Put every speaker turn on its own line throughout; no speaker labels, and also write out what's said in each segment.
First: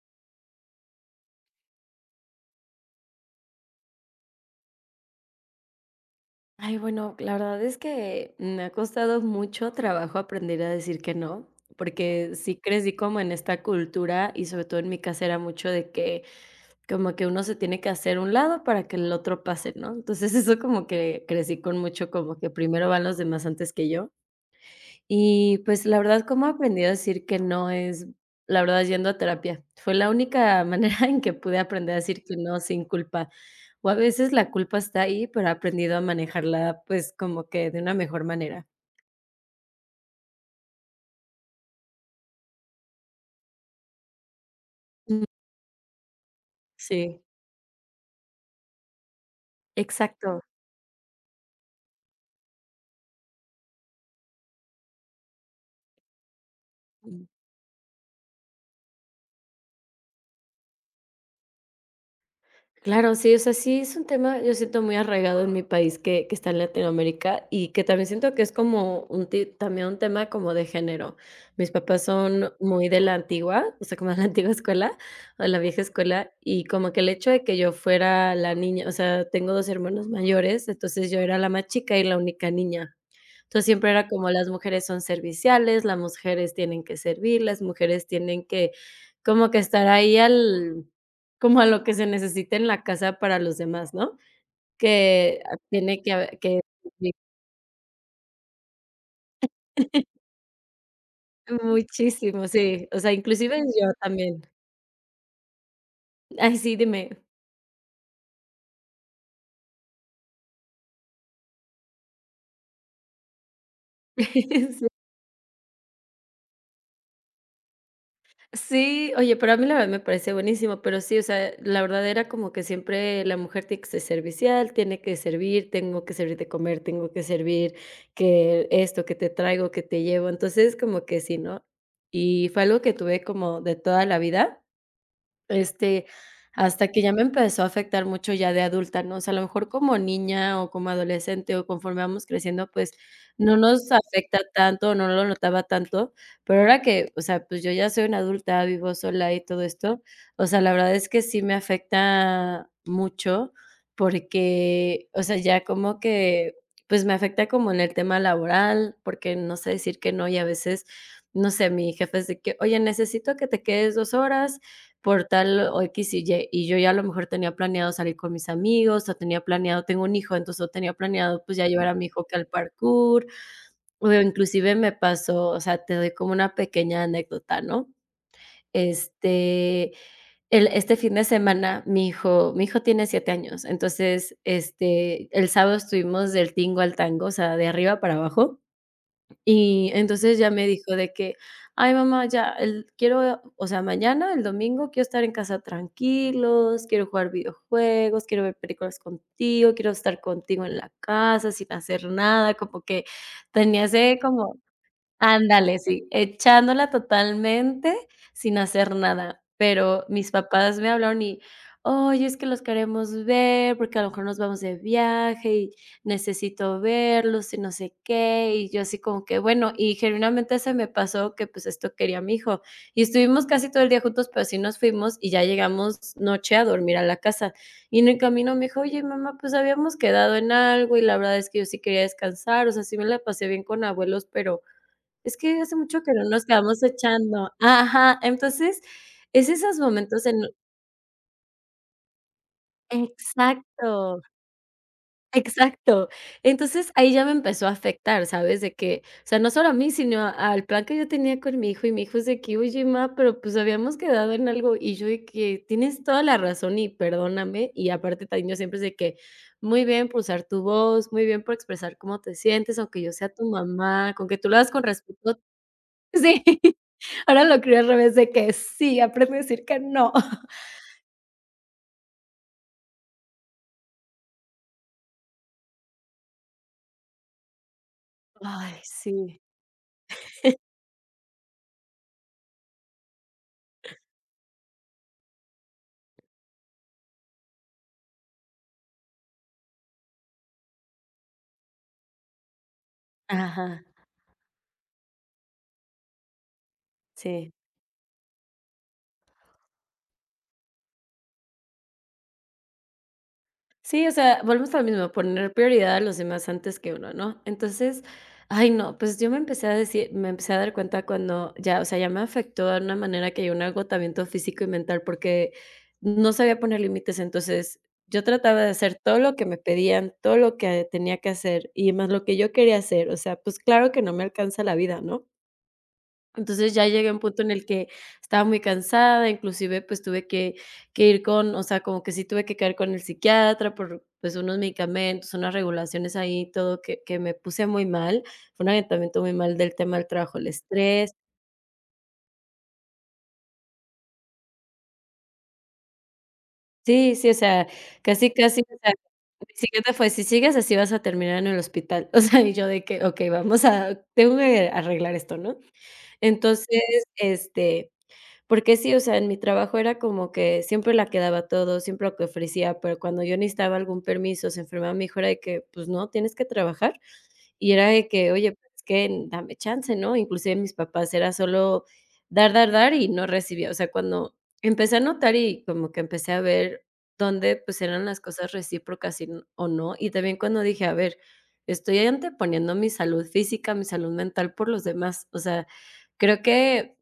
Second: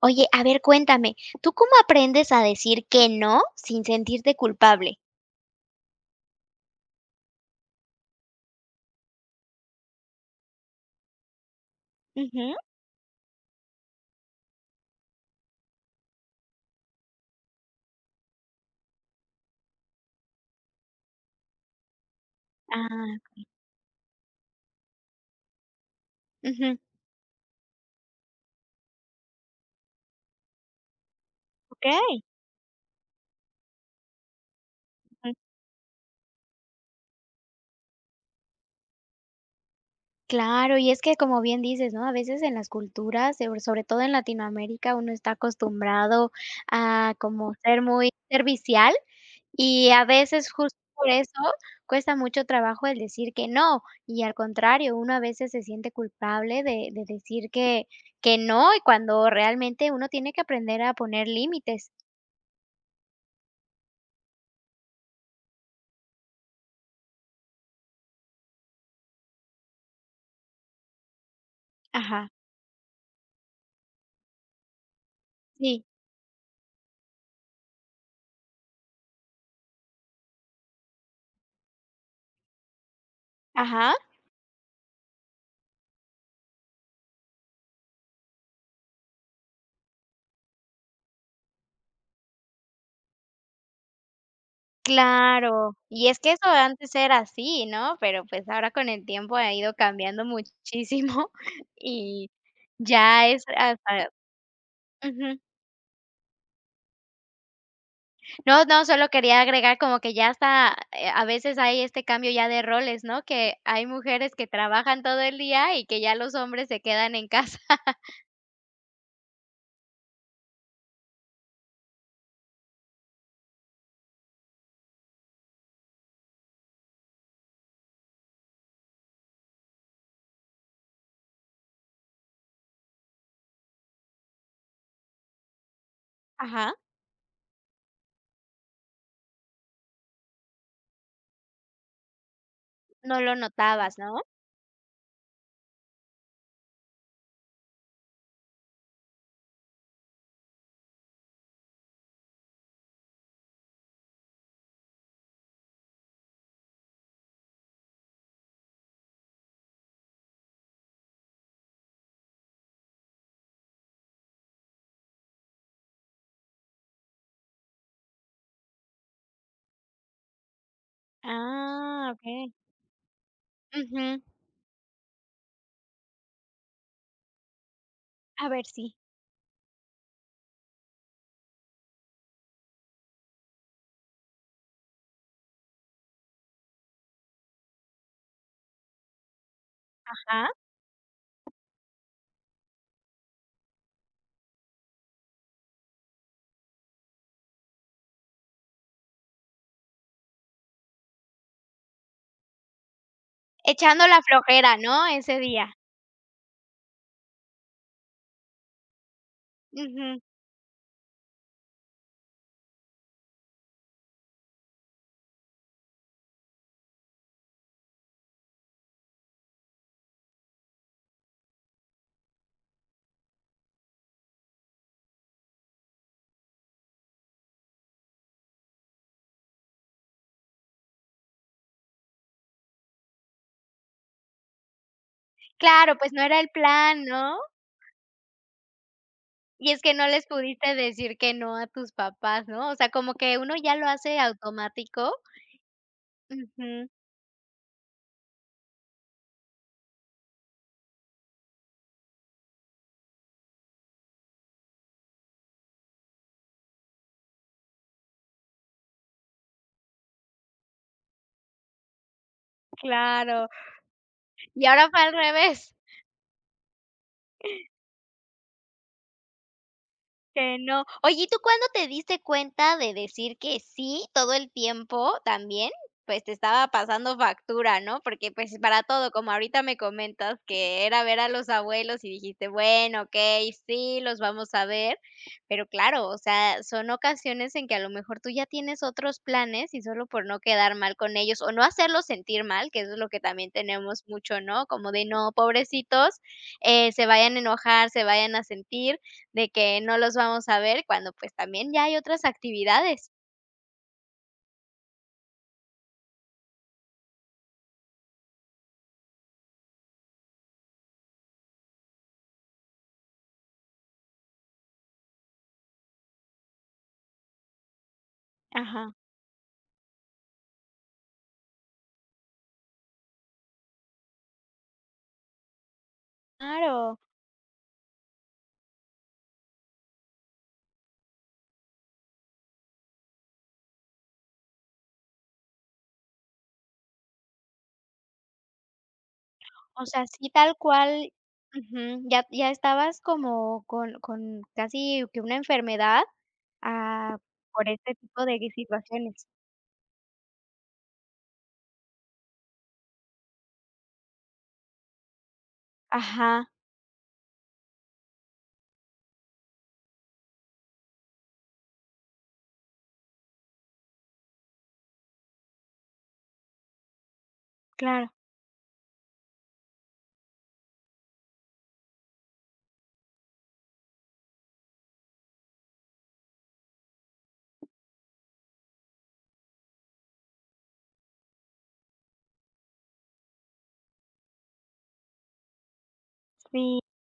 Oye, a ver, cuéntame, ¿tú cómo aprendes a decir que no, sin sentirte culpable?
Ay, bueno, la verdad es que me ha costado mucho trabajo aprender a decir que no, porque,
Ujú.
sí crecí como en esta cultura y sobre todo en mi casa era mucho de que como que uno se tiene que hacer a un lado para que el otro pase, ¿no? Entonces eso como que crecí con mucho, como que primero van los
Ah, sí.
demás antes que yo y pues, la verdad, ¿cómo
Ujú.
aprendí a decir que no?, es, la verdad, es yendo a terapia, fue la única manera en que pude aprender a decir
Okey.
que no sin culpa, o a veces la culpa está ahí, pero, he aprendido a manejarla, pues como que de una mejor manera.
Claro, y es que como bien dices, ¿no?, a veces en las culturas, pero, sobre todo en Latinoamérica, uno
Mm.
está acostumbrado a
Sí.
como ser muy servicial y a
Exacto.
veces justo por eso cuesta mucho trabajo el decir que no. Y, al contrario, uno a veces se siente culpable de de
Mm.
decir que que no y cuando realmente uno tiene que aprender a poner límites.
Claro, sí, o sea, sí, es un tema, yo siento muy arraigado en mi país que que está en Latinoamérica, y que también siento que es como un ti también un tema como de género. Mis papás
Ajá.
son muy de la antigua, o sea, como de la antigua escuela, o la vieja
Sí.
escuela, y como que el hecho de que yo fuera la niña, o sea, tengo 2, hermanos mayores. Entonces, yo era la más chica y la única niña, entonces siempre
Ajá.
era como las mujeres son serviciales, las mujeres tienen que servir, las mujeres tienen que, como que estar ahí al como a lo que se necesita en la casa para los demás, ¿no? Que
Claro,
tiene
y
que
es
a
que eso
que.
antes
[unintelligible] Sí.
era así, ¿no? Pero, pues ahora, con el tiempo ha ido cambiando muchísimo, y
Muchísimo. Sí, o sea,
ya es
inclusive yo
hasta
también.
Ujú.
Ay, sí, dime
No no, solo quería agregar como que ya hasta e a veces hay este cambio ya de roles, ¿no? Que hay mujeres que
Sí.
trabajan todo el día, y que ya los hombres se quedan en casa.
Sí, oye, pero, a mí la verdad me parece buenísimo. Pero sí, o sea, e la verdadera como que siempre la mujer tiene que ser servicial, tiene que servir, tengo que servir de comer, tengo que servir que esto, que te traigo, que te llevo. Entonces como que sí, ¿no? Y fue algo que tuve como de toda la vida. Este,
Ajá.
hasta que ya me empezó a afectar mucho ya de adulta, ¿no? O sea, a lo mejor como niña o como adolescente o conforme vamos creciendo, pues,
No lo
no nos
notabas, ¿no?
afecta tanto, no lo notaba tanto. Pero, ahora que o sea, pues yo ya soy una adulta, vivo sola y todo esto. O sea, la verdad es que sí me afecta mucho, porque, o sea, ya como que pues, me afecta como en el tema laboral, porque, no sé decir que no, y a veces no sé, mi jefe de que oye, necesito que te quedes 2, horas, por tal o, equis y ye, y yo ya a lo mejor tenía planeado salir con mis amigos, o tenía planeado tengo un hijo, entonces yo tenía planeado pues ya llevar a mi
Ah,
hijo aquí al
okey.
Parcur. O
Ujú.
inclusive me pasó, o sea, te doy como una pequeña anécdota, ¿no?
A ver, si.
Este, el, este, fin de semana, mi hijo mi hijo tiene 7, años, entonces, este, el sábado estuvimos del tingo al tango, o sea, de arriba para abajo, y entonces
Ajá.
ya me dijo de que: "Ay, mamá, ya el quiero, o sea, mañana, el domingo, quiero estar en casa tranquilos, quiero jugar videojuegos, quiero ver películas contigo, quiero estar contigo en la casa, sin hacer nada", como que tenía
Echando
ese
la
como
flojera, ¿no?, ese día.
ándale, sí, echándola totalmente, sin hacer nada, pero,
Ujú.
mis papás me hablaron y: "Oye, es que los queremos ver porque a lo mejor nos vamos de viaje, y necesito verlos y no sé qué", y yo así como que: "Bueno", y genuinamente se me pasó que pues, esto quería a mi hijo. Y estuvimos casi todo el día juntos, pero, así nos fuimos y ya llegamos noche a dormir a la casa. Y en el camino me dijo: "Oye, mamá, pues, habíamos quedado en algo y la verdad es que yo sí quería descansar. O sea, sí me la pasé bien con abuelos, pero, es que hace
Claro,
mucho que
pues, no
no
era
nos
el
quedamos
plan, ¿no?
echando". Ajá. Entonces es
Y
esos
es que no les
momentos en
pudiste decir que no a tus papás, ¿no? O sea, como que uno ya lo hace
Exacto.
automático.
Exacto,
Ujú.
entonces ahí ya me empezó a afectar, ¿sabes?, de que o sea, no solo a mí, sino al plan que yo tenía con mi hijo, y mi hijo es de que: "Oye má, pero pues, habíamos quedado en algo", y yo de que: "Tienes toda la razón y perdóname", y aparte también yo siempre es de que, muy bien por usar tu voz, muy bien por expresar cómo te sientes, aunque yo sea
Claro.
tu mamá, con que tú lo
Y
hagas con
ahora fue al
respeto
revés.
Sí, ahora lo crio al revés de que, sí aprende a decir que no.
Que no. Oye, ¿y tú cuándo te diste cuenta de decir que sí, todo el tiempo también, pues, te estaba pasando factura?, ¿no? Porque, pues
Ay,
para todo, como
sí.
ahorita me comentas que era ver a los abuelos y dijiste: "Bueno, okey, sí, los vamos a ver", pero claro, o sea, son ocasiones en que a lo mejor tú ya tienes otros planes, y solo por no quedar mal con ellos o no hacerlos sentir mal, que eso es lo que también
Ajá.
tenemos mucho, ¿no?, como de no, pobrecitos, eh, se vayan a
Sí.
enojar, se vayan a sentir, de que no los vamos a ver, cuando pues, también ya hay otras actividades.
Sí, o sea, volvemos a lo mismo, poner prioridad a los demás antes que uno, ¿no? Entonces, ay, no, pues yo me empecé a decir me empecé a dar cuenta cuando ya, o sea, ya me afectó a una manera que llegó un agotamiento físico y mental porque no sabía poner límites. Entonces yo trataba de
Ajá.
hacer todo lo que me pedían, todo lo que tenía que hacer y más lo que yo quería hacer. O sea, pues claro que no me alcanza la vida, ¿no? Entonces ya
Claro.
llegué a un punto en el que estaba muy cansada, inclusive, pues tuve que que ir con, o sea, como que sí tuve que caer con el psiquiatra por, pues unos medicamentos, unas regulaciones ahí, todo que que me puse muy mal. Fue un agotamiento muy mal del
O
tema
sea,
del
sí,
trabajo, el
tal cual
estrés
Ujú ya ya estabas como con con casi que una enfermedad,
Sí,
ah,
sí, o sea,
por este tipo
casi,
de
casi, o sea, sí,
situaciones.
el psiquiatra fue: "Si sigues así, vas a terminar en el hospital". O sea, y yo de que, okey, vamos a tengo que arreglar esto, ¿no?
Ajá.
Entonces, este porque sí, o sea, en mi trabajo era como que siempre la que daba todo, siempre lo que ofrecía. Pero cuando yo necesitaba algún permiso, se enfermaba mi hijo, era de que: "Pues no, tienes que trabajar". Y era de
Claro.
que: "Oye, pues es que dame chance, ¿no?" Inclusive mis papás era solo dar, dar, dar y no recibía. O sea, cuando empecé a notar y como que empecé a ver dónde, pues eran las cosas recíprocas y, o no. Y también cuando dije: "A ver, estoy anteponiendo mi salud física, mi salud mental por los demás". O sea, creo
Sí.
que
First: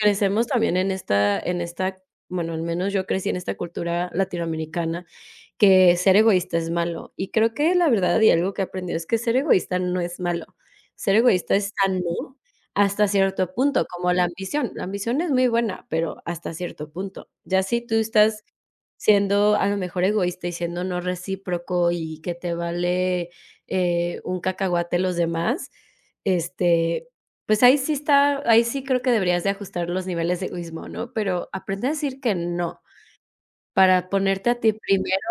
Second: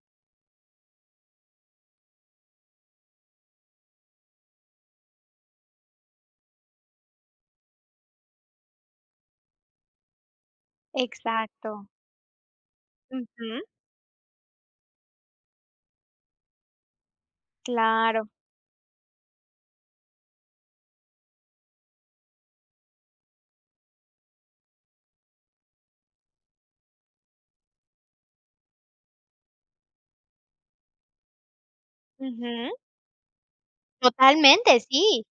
crecemos también en esta en esta, bueno al menos yo crecí en esta cultura latinoamericana, que ser egoísta es malo, y creo que la verdad y algo que he aprendido es que ser egoísta no es malo. Ser egoísta es
Exacto.
sano, hasta cierto
Ujú.
punto, como la ambición. La ambición es muy buena, pero hasta cierto punto. Ya si tú
Claro.
estás siendo a lo mejor egoísta y siendo no recíproco y que te vale, eh, un cacahuate los demás, este, pues ahí sí está ahí sí, creo que deberías de ajustar los niveles de egoísmo, ¿no? Pero aprende a decir que
Ujú.
no, para ponerte a ti
Totalmente,
primero,
sí,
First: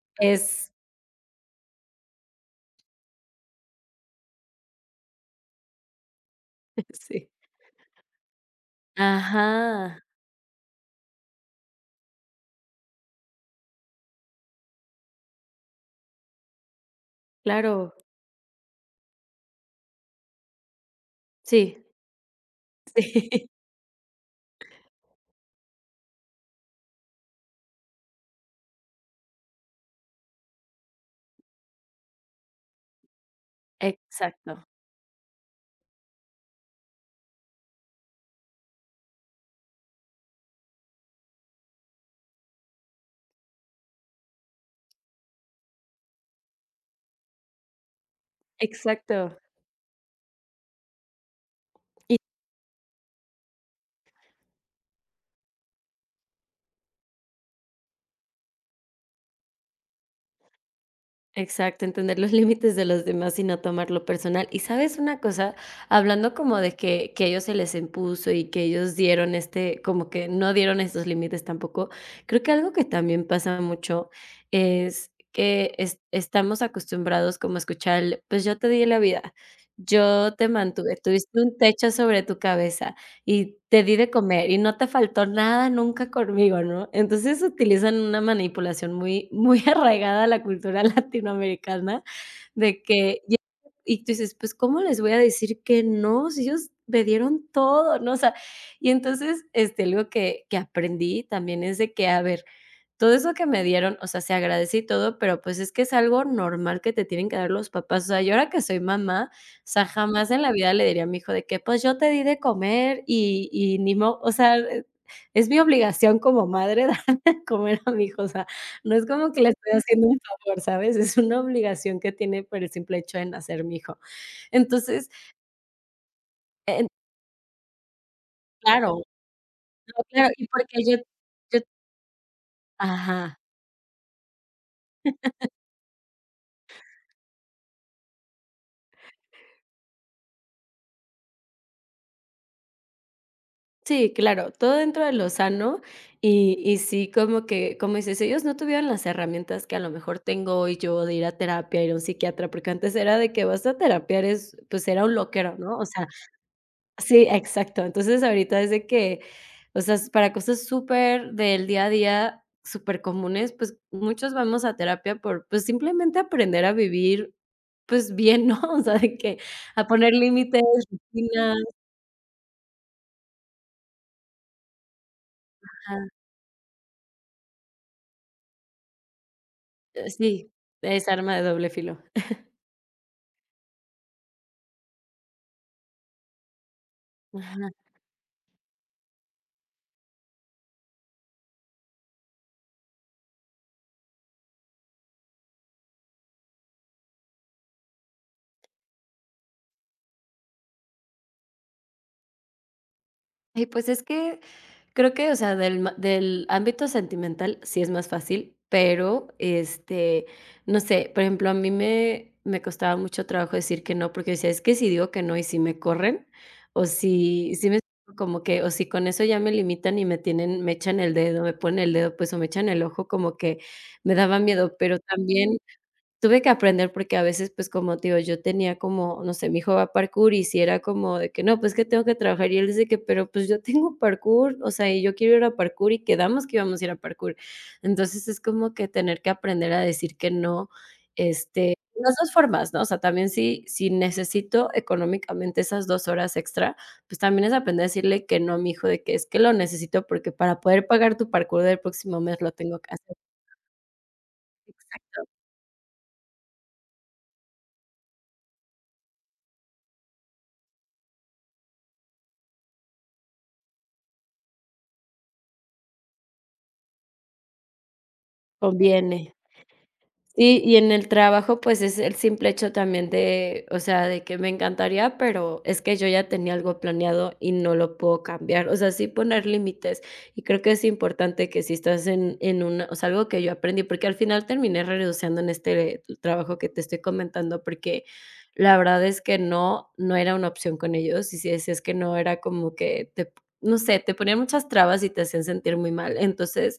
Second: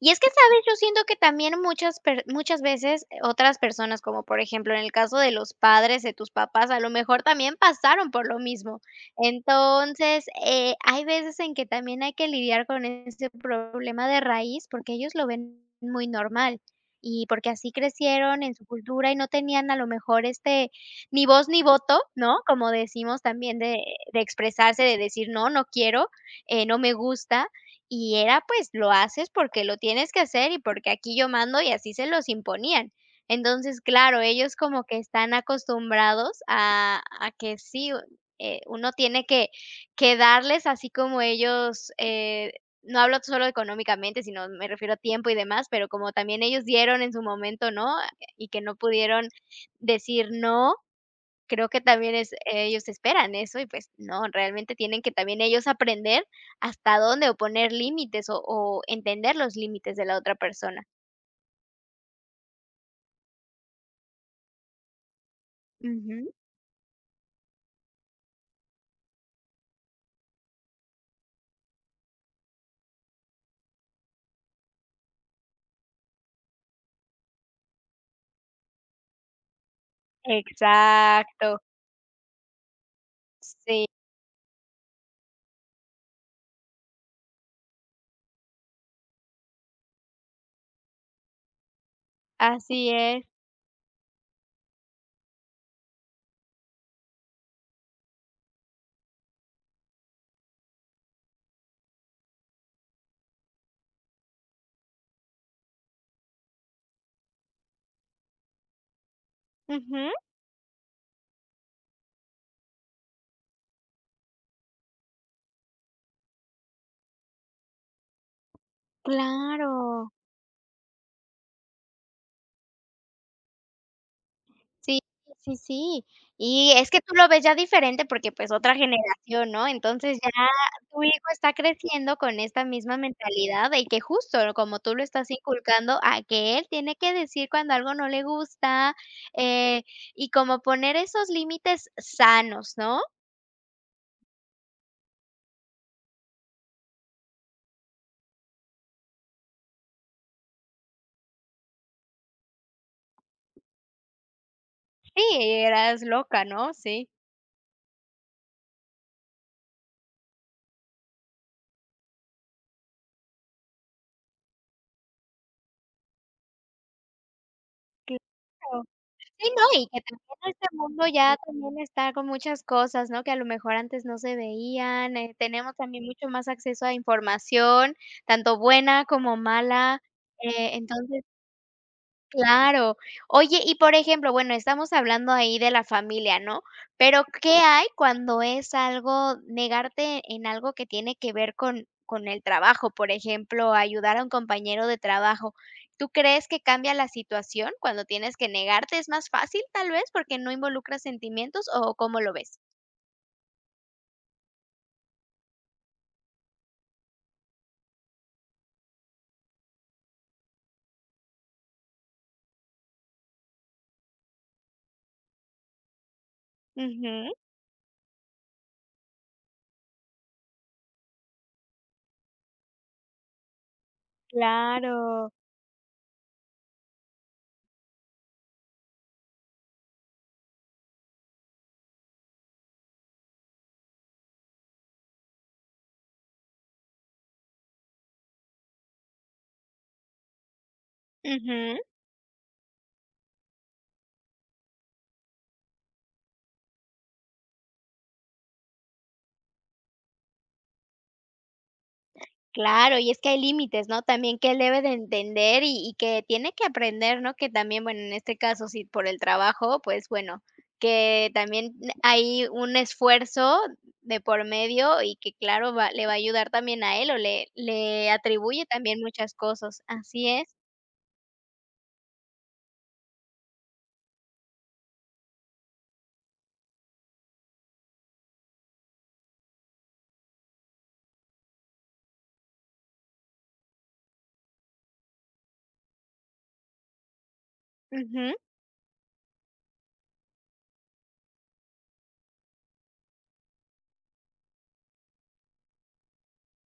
y es que, ¿sabes?,
es
yo siento que también muchas per muchas veces, eh, otras personas, como por ejemplo, en el caso de los padres de tus papás, a lo mejor
Sí.
también pasaron por lo mismo.
Ajá.
Entonces, eh, hay veces en que también hay que lidiar con este otro problema de raíz porque ellos lo ven muy normal y porque así
Claro.
crecieron en su cultura y no tenían a lo mejor este, ni voz ni
Sí.
voto, ¿no? Como decimos
Sí.
también, de de expresarse de decir: "No, no quiero, eh, no me gusta", y era, pues, lo haces porque lo tienes que hacer y porque aquí yo mando y así se los imponían. Entonces, claro, ellos
Exacto.
como que están acostumbrados a a que sí, u eh, uno tiene que que darles así como ellos, eh, no hablo solo económicamente, sino me refiero a tiempo y demás, pero como también ellos dieron en su momento, ¿no? Y que no pudieron
Exacto.
decir no, creo que también
Y
es ellos esperan eso y, pues no, realmente tienen que también ellos aprender hasta dónde o poner límites o o entender los límites de la otra persona.
Exacto, entender los límites de los demás y no tomarlo personal, y ¿sabes una cosa?, hablando
Ujú.
como de que que ellos se les impuso y que ellos dieron este como que no dieron estos límites tampoco, creo que algo que también pasa mucho es que es estamos acostumbrados como a escuchar el: "Pues yo te di la vida, yo te mantuve, tuviste un
Exacto.
techo sobre tu cabeza y te
Sí.
di de comer y no te faltó nada nunca conmigo", ¿no? Entonces, utilizan una manipulación muy muy arraigada a la cultura latinoamericana de
Así
que,
es.
[unintelligible] y tú dices: "Pues, ¿cómo les voy a decir que no? Sí, ellos me dieron todo, ¿no?" O sea, y entonces, este, algo que que aprendí también es de, que a ver, todo eso que me dieron. O sea, se agradece y todo, pero pues es que es algo normal que te tienen que dar los papás. O sea, yo ahora que soy mamá, o sea,
Ujú.
jamás en la vida le diría a mi hijo de que: "Pues, yo te di de comer y y ni mo" O sea, e es mi obligación como madre dar de comer a mi hijo. O sea, no es como que le estoy haciendo
Claro.
un favor, ¿sabes? Es una obligación que tiene por el simple hecho de nacer mi hijo,
Sí,
entonces
sí, sí, sí. Y
en
es que tú lo ves ya diferente porque, pues, otra
Claro.
generación, ¿no?
No,
Entonces ya,
claro, y porque yo
tu hijo está
yo
creciendo con esta misma
Ajá.
mentalidad de que justo como tú lo estás inculcando, a que él tiene que decir cuando algo no le gusta, eh, y como poner esos límites sanos, ¿no?
Sí, claro, todo dentro de lo sano y y sí, como que como dices, ellos no tuvieron las herramientas que a lo mejor tengo hoy yo de ir a terapia, ir a un psiquiatra, porque antes era de que, ¿vas a terapia? Eres pues era un
Sí, y
loquero, ¿no?, o
eras
sea
loca, ¿no?, sí.
Sí, exacto. Entonces ahorita es de que, o sea, es para cosas súper del día a día, supercomunes. Pues muchos vamos a terapia por, pues simplemente aprender a vivir, pues bien, ¿no?, o
Claro,
sea, de que
sí, no,
a
y que
poner
también
límites,
este mundo ya
rutinas.
también está con muchas cosas, ¿no?, que a lo mejor antes no se veían. Eh, tenemos también
Ajá.
mucho más acceso a información, tanto buena como mala,
Eh, sí,
eh,
es
entonces
arma de doble filo.
Claro. Oye, y por ejemplo, bueno, estamos hablando ahí de la familia, ¿no?, pero ¿qué
Ajá.
hay cuando es algo, negarte en algo que tiene que ver con con el trabajo? Por ejemplo, ayudar a un compañero de trabajo. ¿Tú crees que cambia la situación cuando tienes que negarte? Es más fácil, ¿tal vez?, porque no involucras sentimientos o, ¿cómo lo ves?
Ay, pues es que creo que, o sea, del ma del ámbito sentimental sí es más fácil, pero este no sé, por ejemplo, a mí me me costaba mucho trabajo decir que no, porque decía: "Es que si digo que no y sí me corren o
Ujú.
si", ¿sí me explico?, como que o si con eso ya me limitan y me tienen me echan el dedo, me ponen el dedo, pues o me echan el ojo, como que me daba miedo, pero
Claro.
también tuve que aprender porque a veces, pues, como te digo, yo tenía como, no sé, mi hijo va a parkour y sí era como de que: "No, pues es que tengo que trabajar", y él dice que: "Pero, pues, yo tengo parkour, o sea, y yo quiero ir a parkour y quedamos que íbamos a ir a parkour". Entonces es como que tener que aprender a decir que no, este,
Ujú.
de las dos formas, ¿no?, o sea, también sí, si necesito económicamente esas dos horas extra, pues también es aprender a decirle que no a mi hijo, de que: "Es que lo necesito porque para poder pagar tu parkour del próximo mes lo tengo que
Claro, y
hacer".
es que hay límites, ¿no?, también que él debe de
Exacto.
entender y y que tiene que aprender, ¿no?, que también, bueno, en este caso, sí, por el trabajo. Pues, bueno, que también, mm, hay un esfuerzo de por medio y que, claro, va le va a ayudar también a él o le le atribuye también
Conviene.
muchas cosas. Así es.
Sí, y en el trabajo, pues es el simple hecho también de, o sea, de que me encantaría, pero es que yo ya tenía algo planeado y no lo puedo cambiar. O sea, sí poner límites y creo que es importante que si estás en en una o sea, algo que yo aprendí, porque al final terminé renunciando en este trabajo que te estoy comentando, porque
Ujú.
la verdad es que no, no era una opción con ellos. Y si decías que no, era como que, te no sé, te ponían muchas trabas y te hacían sentir muy mal. Entonces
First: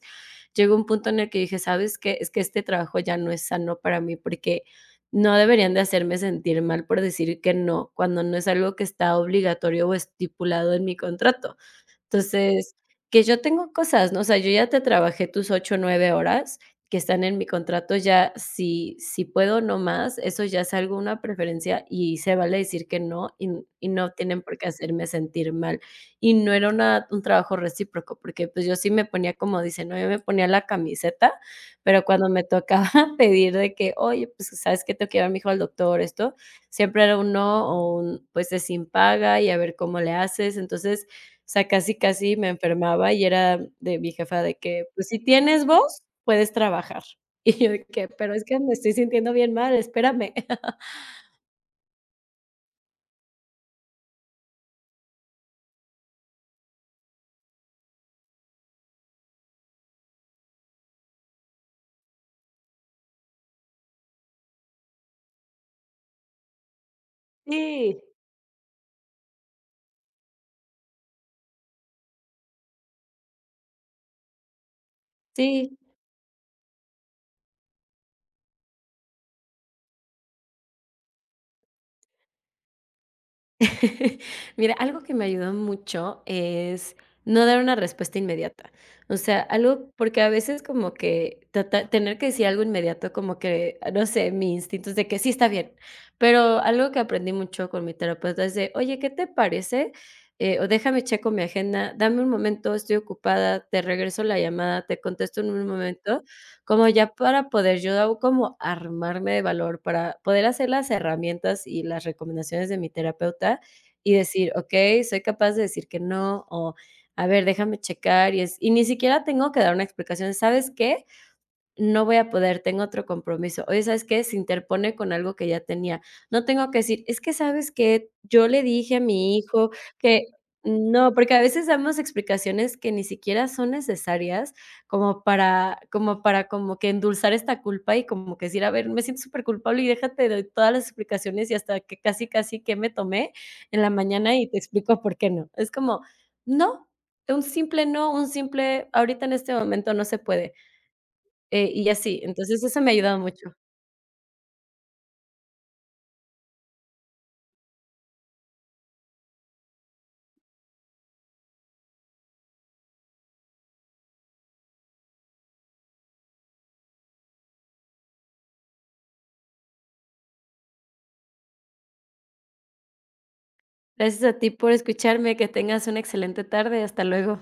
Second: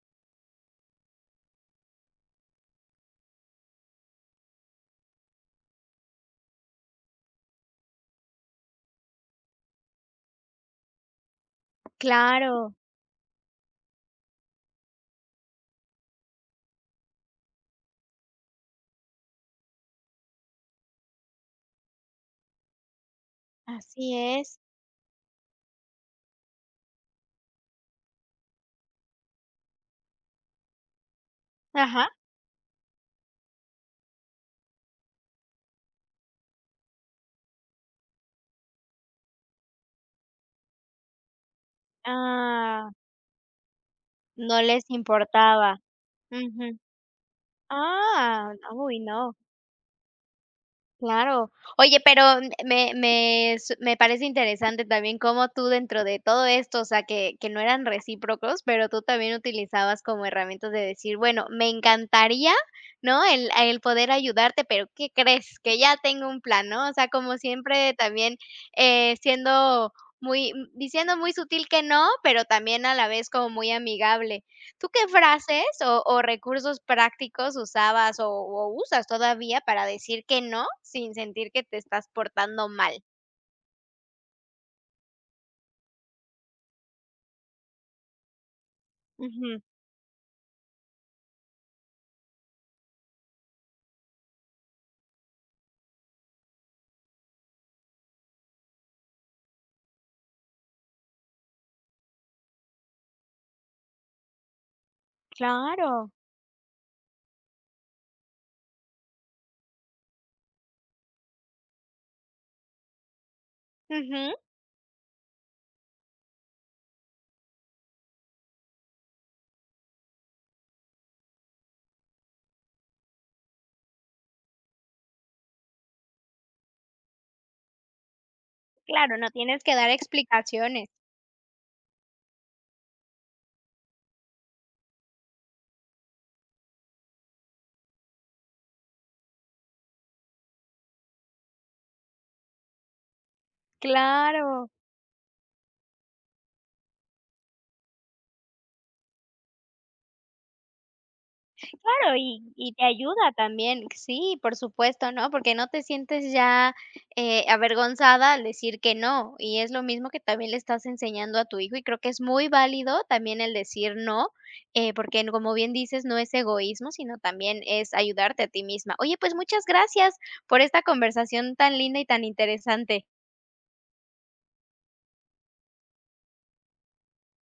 llegó un punto en el que dije: "¿Sabes qué? Es que este trabajo ya no es sano para mí porque no deberían de hacerme sentir mal por decir que no cuando no es algo que está obligatorio o estipulado en mi contrato".
Claro.
Entonces, que yo tengo cosas, ¿no? O sea, yo ya te trabajé tus 8 o 9 horas que están en mi contrato, ya si, si puedo, no más. Eso ya es alguna preferencia y se vale decir que no y n y no
Así
tienen por
es.
qué hacerme sentir mal y no era una un trabajo recíproco porque, pues, yo sí me ponía, como dicen, ¿no?, yo me ponía la camiseta, pero
Ajá.
cuando me tocaba pedir de que: "Oye, pues, ¿sabes qué?, tengo que llevar a mi hijo al doctor", esto, siempre era un no o un, pues, es sin paga y a ver cómo le haces. Entonces, o sea, casi, casi me
Ah.
enfermaba y era de mi jefa de
No les
que: "Pues si tienes
importaba.
voz, puedes
Ujú.
trabajar", y yo de que: "Pero es
Ah,
que
n
me estoy
uy,
sintiendo
no.
bien mal, espérame".
Claro. Oye, pero m me me su me parece interesante también cómo tú, dentro de todo esto, o sea, que que no eran recíprocos. Pero tú también utilizabas como herramientas de decir: "Bueno, me encantaría, ¿no?, el el poder ayudarte. Pero, ¿qué crees, que ya tengo un plan?", ¿no? O sea, como siempre,
Sí.
también, eh, siendo muy, m diciendo muy sutil que no, pero también a la vez como muy amigable. ¿Tú qué frases
Sí.
o o recursos prácticos usabas o o usas todavía para decir que no sin sentir que te estás portando mal?
Mira, algo que me ayudó mucho es no dar una respuesta inmediata. O sea,
Ujú.
algo porque, a veces, como que tratar tener que decir algo inmediato, como que no sé, mi instinto es que sí, está bien, pero algo que aprendí mucho con mi terapeuta es de: "Oye, ¿qué te parece? Eh, o déjame checo mi agenda, dame un momento, estoy ocupada, te regreso la llamada, te contesto en un
Claro.
momento", como ya para poder yo como armarme de valor para poder hacer las herramientas y las recomendaciones de mi terapeuta y
Ujú.
decir: "Okay, soy capaz de decir que no", o a ver, déjame checar y es y ni siquiera tengo que dar una explicación, ¿sabes qué? No voy a poder. Tengo otro compromiso. Oye, ¿sabes qué? Se interpone con algo que ya tenía. No tengo que decir es que, ¿sabes que? Yo le dije a
Claro, no
mi
tienes
hijo
que dar
que
explicaciones.
no, porque a veces damos explicaciones que ni siquiera son necesarias, como para como para como que endulzar esta culpa y como que decir: "A ver, me siento superculpable" y déja te doy todas las explicaciones y hasta que casi casi que me tomé en la mañana, y te
Claro.
explico por qué no es como no, un simple no, un simple ahorita en este momento no se puede eh, y
Claro,
así,
y
entonces
y
eso
te
me ha ayudado
ayuda
mucho.
también. Sí, por supuesto, ¿no? Porque, no te sientes ya, eh, avergonzada al decir que no, y es lo mismo que también, le estás enseñando a tu hijo y creo que es muy válido también el decir no, eh, porque, como bien dices, no es egoísmo, sino también es ayudarte a ti misma. Oye, pues, muchas gracias por esta conversación tan linda y tan interesante.
Gracias a ti por escucharme, que tengas una excelente tarde. Hasta luego.